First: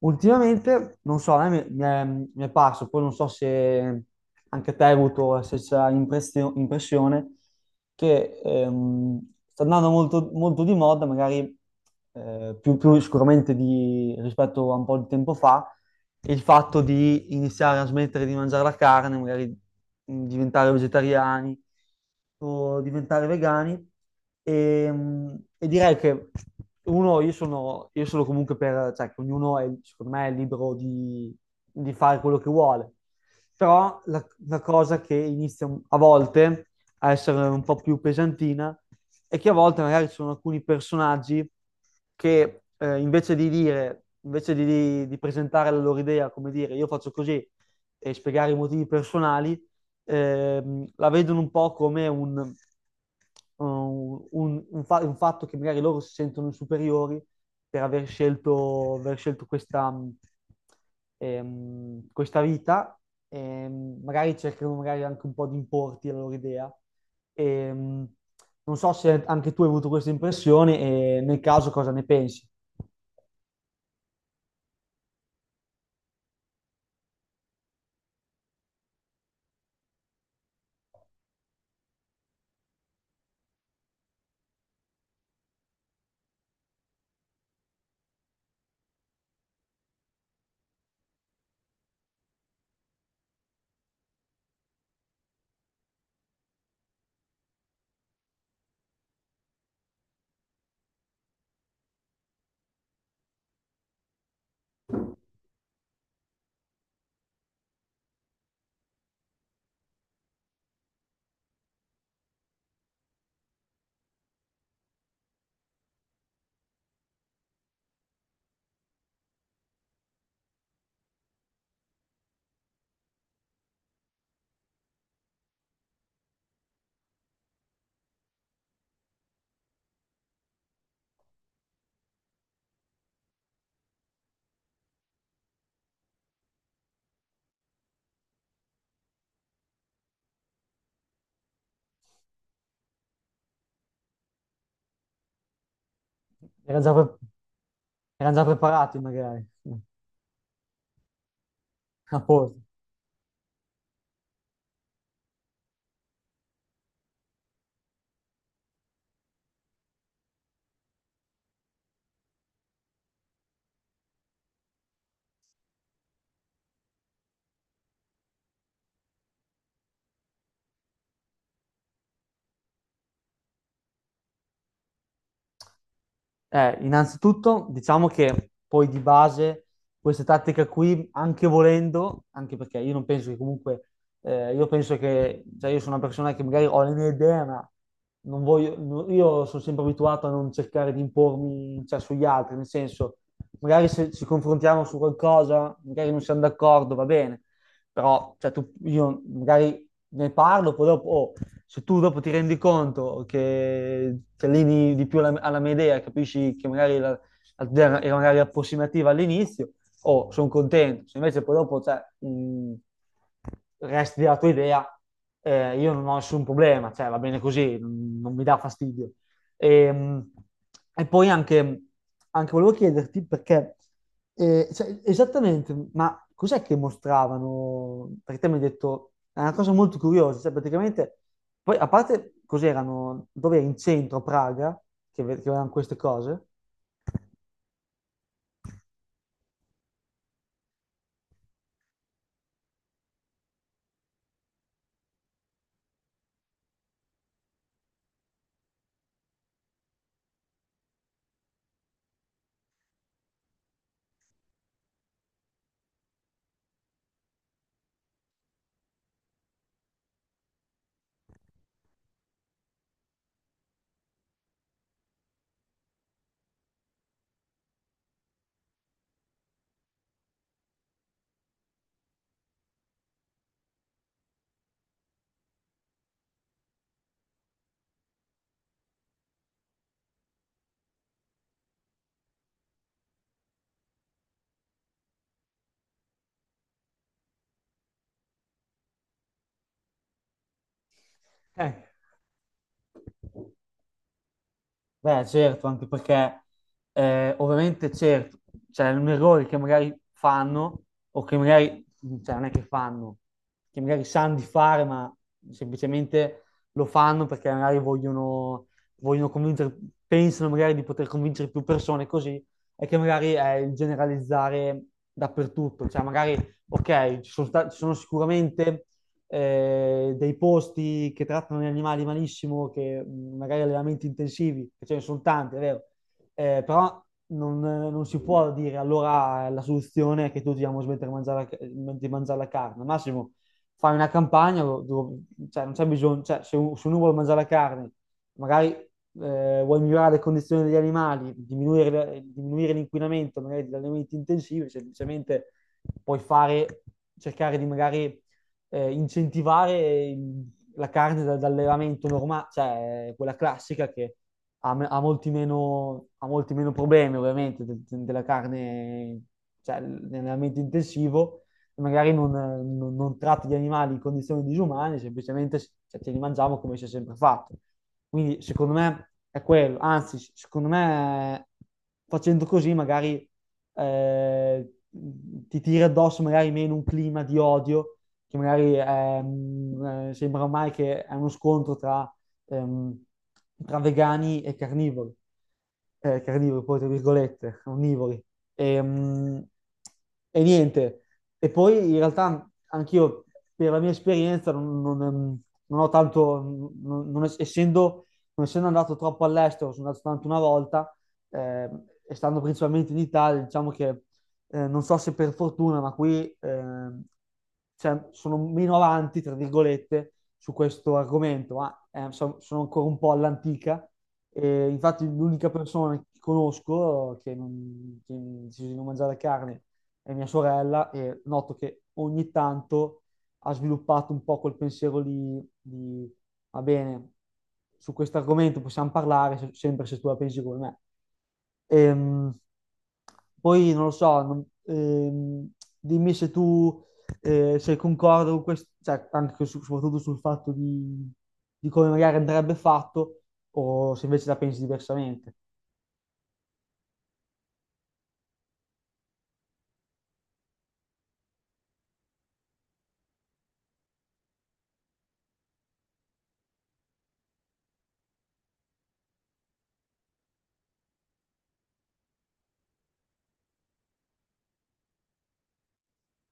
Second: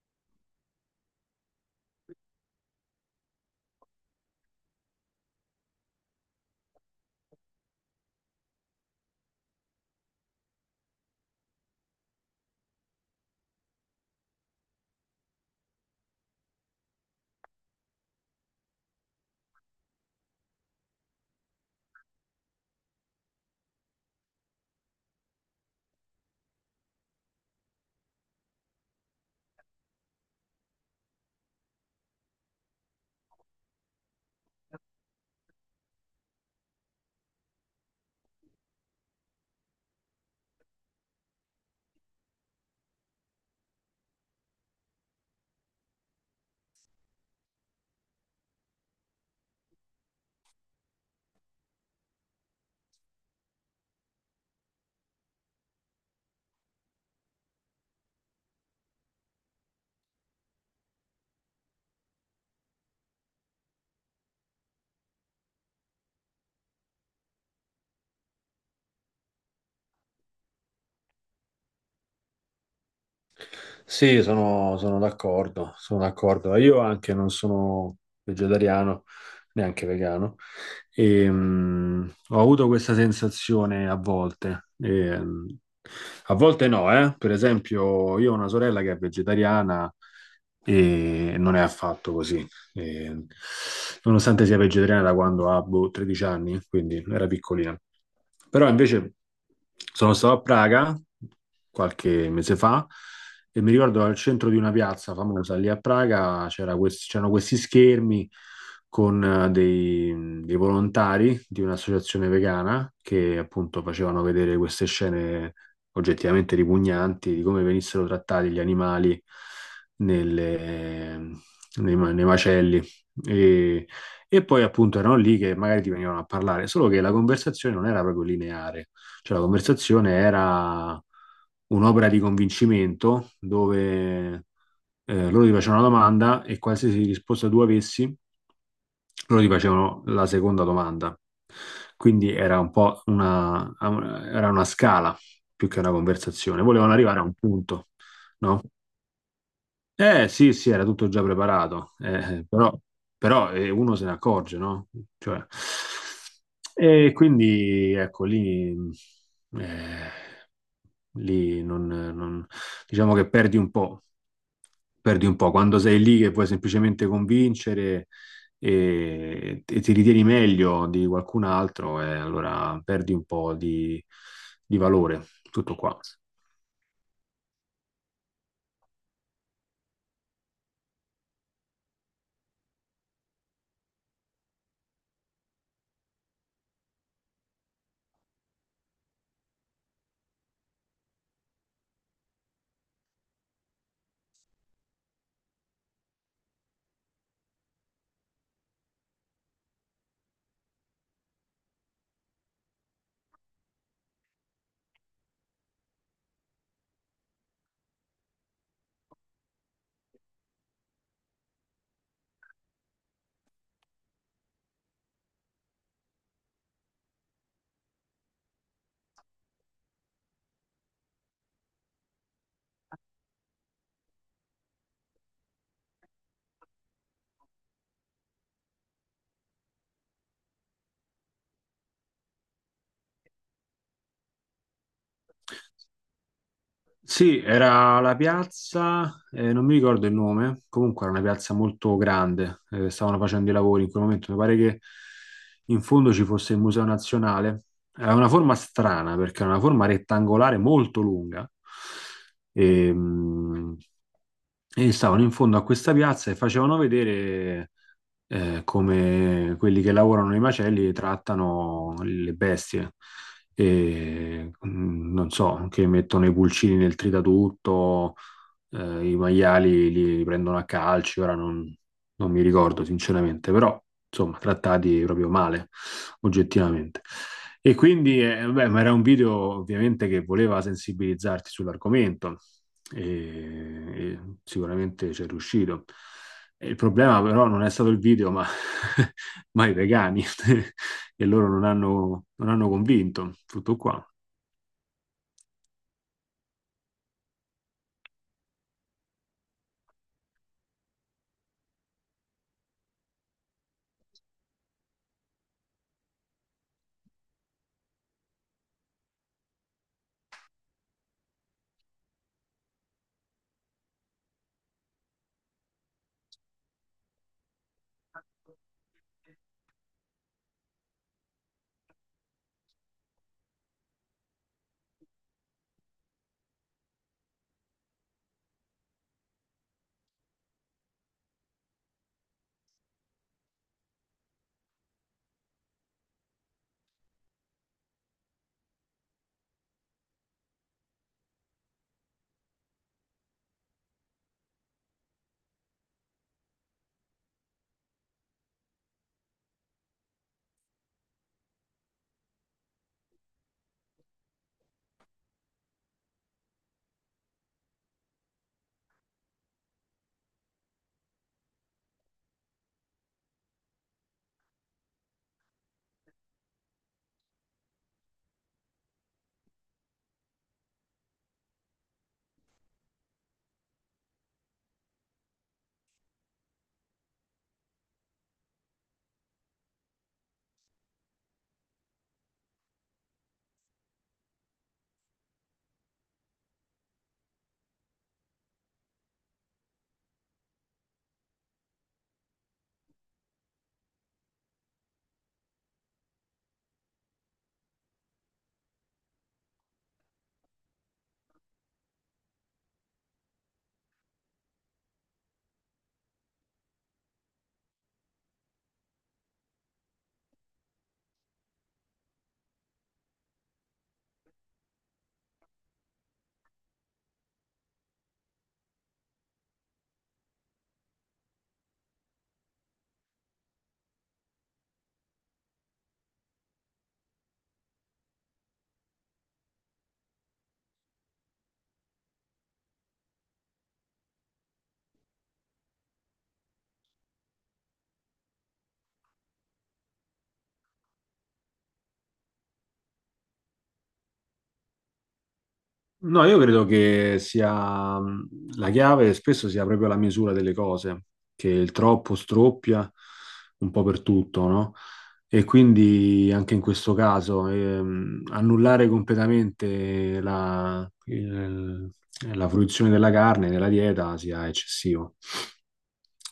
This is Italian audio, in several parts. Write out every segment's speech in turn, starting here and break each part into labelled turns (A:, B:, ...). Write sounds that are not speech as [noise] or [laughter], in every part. A: Ultimamente, non so, a me mi mi è parso, poi non so se anche te hai avuto la stessa impressione, che sta andando molto, molto di moda, magari più sicuramente rispetto a un po' di tempo fa, il fatto di iniziare a smettere di mangiare la carne, magari diventare vegetariani o diventare vegani. E direi che uno, io sono comunque per, cioè, che ognuno è, secondo me, è libero di fare quello che vuole. Però la cosa che inizia a volte a essere un po' più pesantina e che a volte magari ci sono alcuni personaggi che invece di, di presentare la loro idea, come dire io faccio così e spiegare i motivi personali, la vedono un po' come un fatto che magari loro si sentono superiori per aver scelto questa, questa vita, magari cercano magari anche un po' di importi la loro idea. Ehm, Non so se anche tu hai avuto questa impressione e nel caso cosa ne pensi?
B: Sì, sono d'accordo, sono d'accordo. Io anche non sono vegetariano, neanche vegano, e, ho avuto questa sensazione a volte. E, a volte no, eh. Per esempio, io ho una sorella che è vegetariana e non è affatto così. E, nonostante sia vegetariana da quando ha boh, 13 anni, quindi era piccolina. Però invece sono stato a Praga qualche mese fa e mi ricordo al centro di una piazza famosa lì a Praga c'erano questi schermi con dei volontari di un'associazione vegana che appunto facevano vedere queste scene oggettivamente ripugnanti di come venissero trattati gli animali nelle, nei macelli. E, e poi appunto erano lì che magari ti venivano a parlare, solo che la conversazione non era proprio lineare, cioè la conversazione era un'opera di convincimento dove loro ti facevano una domanda e qualsiasi risposta tu avessi, loro ti facevano la seconda domanda. Quindi era una scala più che una conversazione,
A: Era
B: volevano
A: già, pre-
B: arrivare a un punto,
A: Erano già
B: no?
A: preparati magari, [laughs]
B: Eh sì, sì, era tutto già preparato,
A: a posto.
B: però, però, uno se ne accorge, no? Cioè, e quindi ecco lì, eh, lì diciamo che perdi un po' quando sei lì che puoi semplicemente convincere e ti ritieni meglio di qualcun altro, e allora perdi un po' di valore, tutto qua.
A: Innanzitutto diciamo che poi di base queste tattiche qui, anche volendo, anche perché io non penso che comunque, io penso che, cioè io sono una persona che magari ho le mie idee, ma non voglio, no- io sono sempre abituato a non cercare di impormi, cioè, sugli altri, nel senso, magari se ci confrontiamo su qualcosa, magari non siamo d'accordo, va bene, però cioè, io magari ne parlo, poi dopo, oh, se tu dopo ti rendi conto che ti alleni di più alla mia idea, capisci che magari la idea era magari approssimativa all'inizio, oh, sono contento. Se invece poi dopo cioè, resti della tua idea, io non ho nessun problema, cioè, va bene così, non mi dà fastidio. E, mh, e poi anche volevo chiederti perché, cioè, esattamente, ma cos'è che mostravano? Perché te mi hai detto, è una cosa molto curiosa, cioè praticamente poi, a parte, cos'erano, dove in centro, a Praga, che, che erano queste cose?
B: Sì, era la piazza, non mi ricordo il nome, comunque era una piazza molto grande, stavano facendo i lavori in quel momento, mi pare che in fondo ci fosse il Museo Nazionale, ha una forma strana perché è una forma rettangolare molto lunga e, e stavano in fondo a questa piazza e facevano vedere come quelli che lavorano nei macelli e trattano le bestie. E, non so, che mettono i pulcini nel tritatutto, i maiali li prendono a calci, ora non, non mi ricordo sinceramente, però insomma trattati proprio male, oggettivamente. E quindi, beh, ma era un video ovviamente che voleva sensibilizzarti sull'argomento e sicuramente ci è riuscito. E il problema però non è stato il video, ma, [laughs] ma i vegani, [laughs] e loro
A: Eh,
B: non hanno convinto, tutto qua.
A: Beh, certo, anche perché ovviamente certo, c'è un errore che magari fanno o che magari, cioè non è che fanno, che magari sanno di fare, ma semplicemente lo fanno perché magari vogliono convincere, pensano magari di poter convincere più persone così, e che magari è il generalizzare dappertutto, cioè magari, ok, ci sono sicuramente dei posti che trattano gli animali malissimo, che magari allevamenti intensivi, che ce ne sono tanti, è vero, però non si può dire allora la soluzione è che tutti dobbiamo smettere di di mangiare la carne. Massimo, fai una campagna, cioè, non c'è bisogno, cioè, se, se uno vuole mangiare la carne, magari vuoi migliorare le condizioni degli animali, diminuire l'inquinamento magari dagli alimenti intensivi, semplicemente puoi fare, cercare di magari incentivare la carne dall'allevamento normale, cioè quella classica che ha molti meno problemi ovviamente della carne, cioè nell'allevamento intensivo, e magari non tratti gli animali in condizioni disumane, semplicemente cioè, ce li mangiamo come si è sempre fatto. Quindi secondo me è quello, anzi secondo me facendo così magari ti tira addosso magari meno un clima di odio che magari sembra ormai che è uno scontro tra, ehm, tra vegani e carnivori. Carnivori poi tra virgolette, onnivori. Ehm, Niente, e poi in realtà anch'io per la mia esperienza non ho tanto, non es- essendo, non essendo andato troppo all'estero, sono andato soltanto una volta, e stando principalmente in Italia, diciamo che non so se per fortuna, ma qui cioè, sono meno avanti, tra virgolette, su questo argomento, ma sono ancora un po' all'antica. E infatti l'unica persona che conosco che ha deciso di non mangiare carne è mia sorella e noto che ogni tanto ha sviluppato un po' quel pensiero lì di va bene, su questo argomento possiamo parlare sempre se tu la pensi come me. Ehm, poi non lo so, dimmi se tu sei concordo con questo, cioè, anche soprattutto sul fatto di come magari andrebbe fatto o se invece la pensi diversamente.
B: No, io credo che sia la chiave spesso sia proprio la misura delle cose, che il troppo stroppia un po' per tutto, no? E quindi anche in questo caso annullare completamente la la fruizione della carne nella dieta sia eccessivo,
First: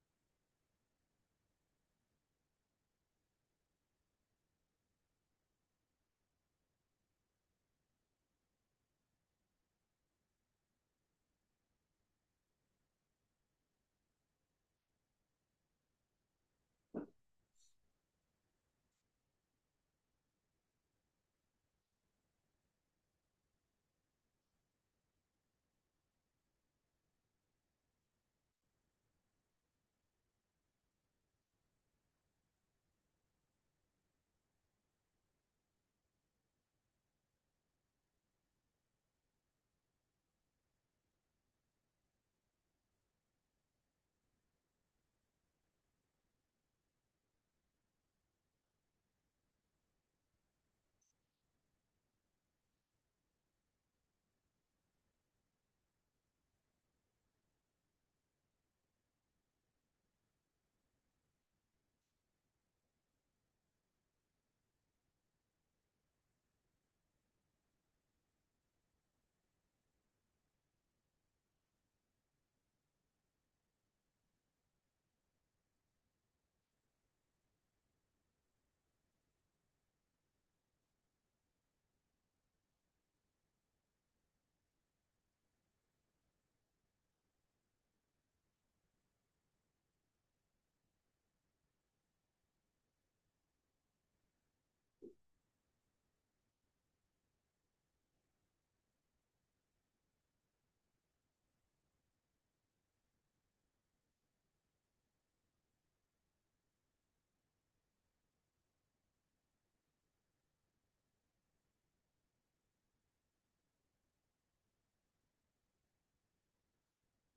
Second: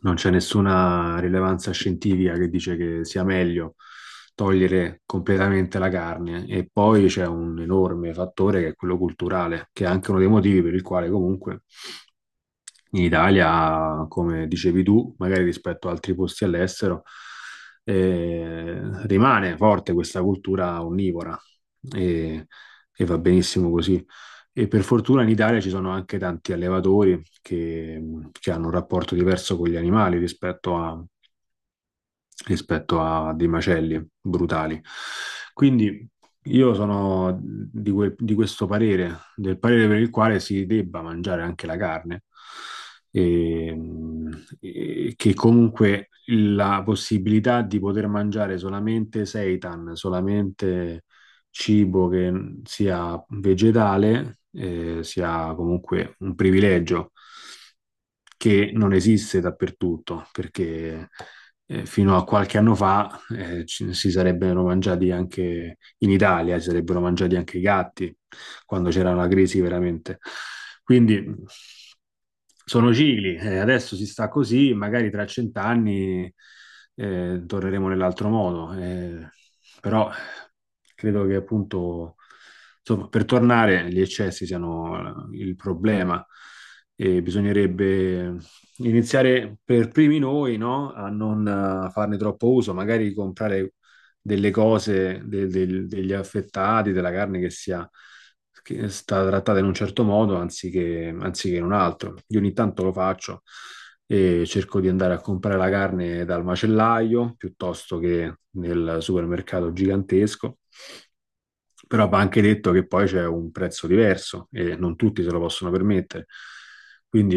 B: non c'è nessuna rilevanza scientifica che dice che sia meglio togliere completamente la carne e poi c'è un enorme fattore che è quello culturale, che è anche uno dei motivi per il quale comunque in Italia, come dicevi tu, magari rispetto ad altri posti all'estero, eh, rimane forte questa cultura onnivora e, e va benissimo così. E per fortuna in Italia ci sono anche tanti allevatori che hanno un rapporto diverso con gli animali rispetto a dei macelli brutali. Quindi io di questo parere, del parere per il quale si debba mangiare anche la carne e, e che comunque la possibilità di poter mangiare solamente seitan, solamente cibo che sia vegetale, sia comunque un privilegio che non esiste dappertutto, perché fino a qualche anno fa si sarebbero mangiati anche in Italia, si sarebbero mangiati anche i gatti, quando c'era una crisi veramente. Quindi sono cicli, adesso si sta così, magari tra 100 anni torneremo nell'altro modo, però credo che appunto, insomma, per tornare gli eccessi siano il problema e bisognerebbe iniziare per primi noi, no? A non farne troppo uso, magari comprare delle cose, degli affettati, della carne che è stata trattata in un certo modo anziché in un altro. Io ogni tanto lo faccio e cerco di andare a comprare la carne dal macellaio piuttosto che nel supermercato gigantesco. Però va anche detto che poi c'è un prezzo diverso e non tutti se lo possono permettere. Quindi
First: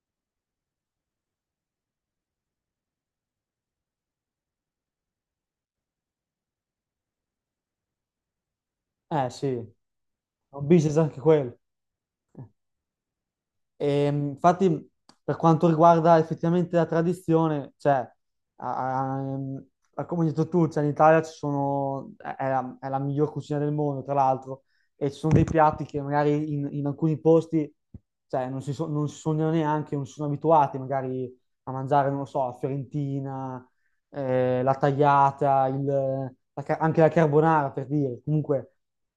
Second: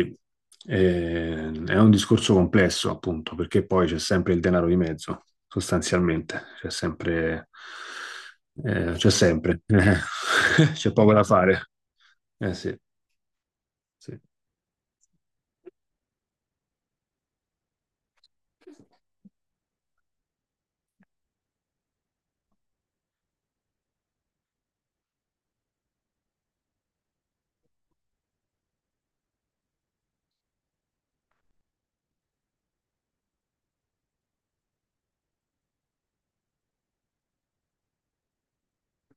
B: è un discorso complesso, appunto, perché poi c'è sempre il denaro di mezzo, sostanzialmente. C'è
A: Eh sì,
B: sempre,
A: è
B: [laughs]
A: un
B: c'è
A: business
B: poco
A: anche
B: da
A: quello.
B: fare. Eh sì,
A: E,
B: sì.
A: mh, infatti, per quanto riguarda effettivamente la tradizione, cioè, a- a- ehm, come hai detto tu, cioè, in Italia ci sono, è la miglior cucina del mondo, tra l'altro, e ci sono dei piatti che magari in alcuni posti, cioè, non si sognano neanche, non si sono abituati magari a mangiare, non lo so, la fiorentina, la tagliata, la anche la carbonara, per dire. Comunque,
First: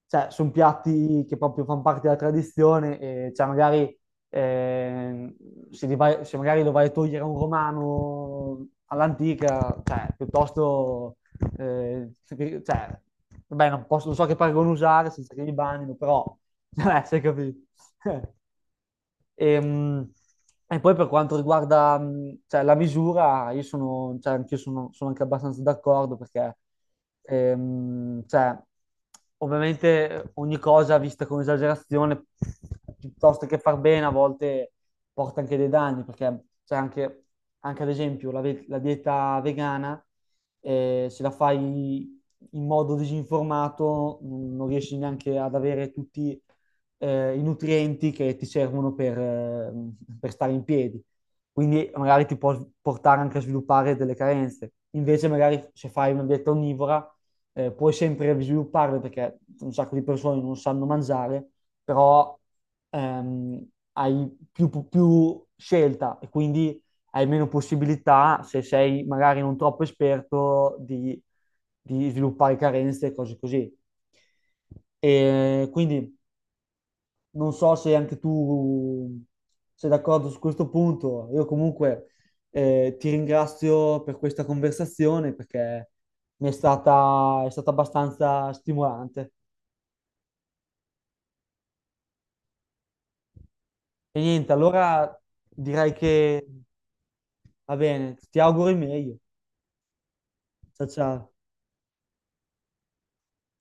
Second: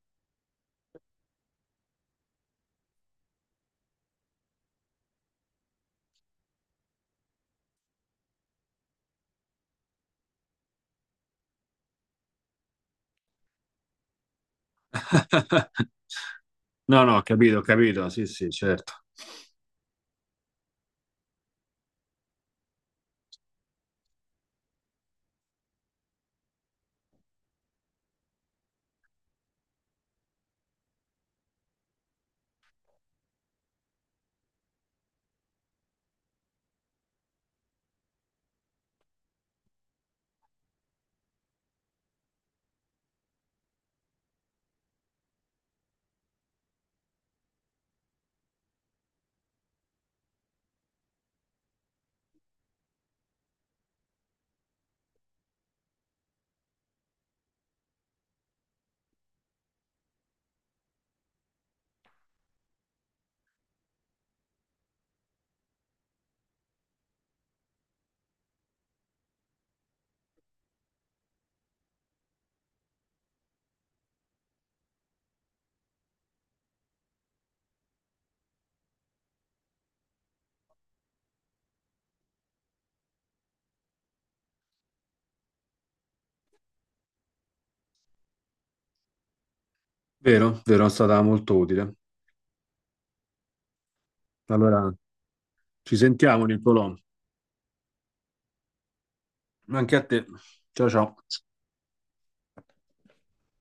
A: cioè, sono piatti che proprio fanno parte della tradizione e, cioè, magari eh, se, se magari lo vai a togliere a un romano all'antica, cioè, piuttosto, eh, cioè, vabbè, non posso, non so che paragone usare senza che li
B: [laughs]
A: bannino, però, [laughs] cioè,
B: No, no,
A: si è capito.
B: ho capito, sì,
A: [laughs]
B: sì, certo.
A: Ehm, Poi per quanto riguarda, cioè, la misura, cioè, sono anche abbastanza d'accordo perché, cioè, ovviamente ogni cosa vista con esagerazione, piuttosto che far bene, a volte porta anche dei danni perché, cioè, anche ad esempio la dieta vegana, se la fai in modo disinformato, non non riesci neanche ad avere tutti i nutrienti che ti servono per stare in piedi. Quindi magari ti può portare anche a sviluppare delle carenze. Invece magari se fai una dieta onnivora puoi sempre svilupparle perché un sacco di persone non sanno mangiare, però ehm, hai più scelta e quindi hai meno possibilità, se sei magari non troppo esperto, di sviluppare carenze e cose così. E quindi non so se anche tu sei d'accordo su questo punto. Io comunque ti ringrazio per questa conversazione perché è stata abbastanza stimolante.
B: Vero, vero, è stata molto utile.
A: E niente,
B: Allora,
A: allora direi
B: ci sentiamo,
A: che
B: Nicolò.
A: va bene, ti auguro il meglio.
B: Anche a te.
A: Ciao
B: Ciao,
A: ciao.
B: ciao.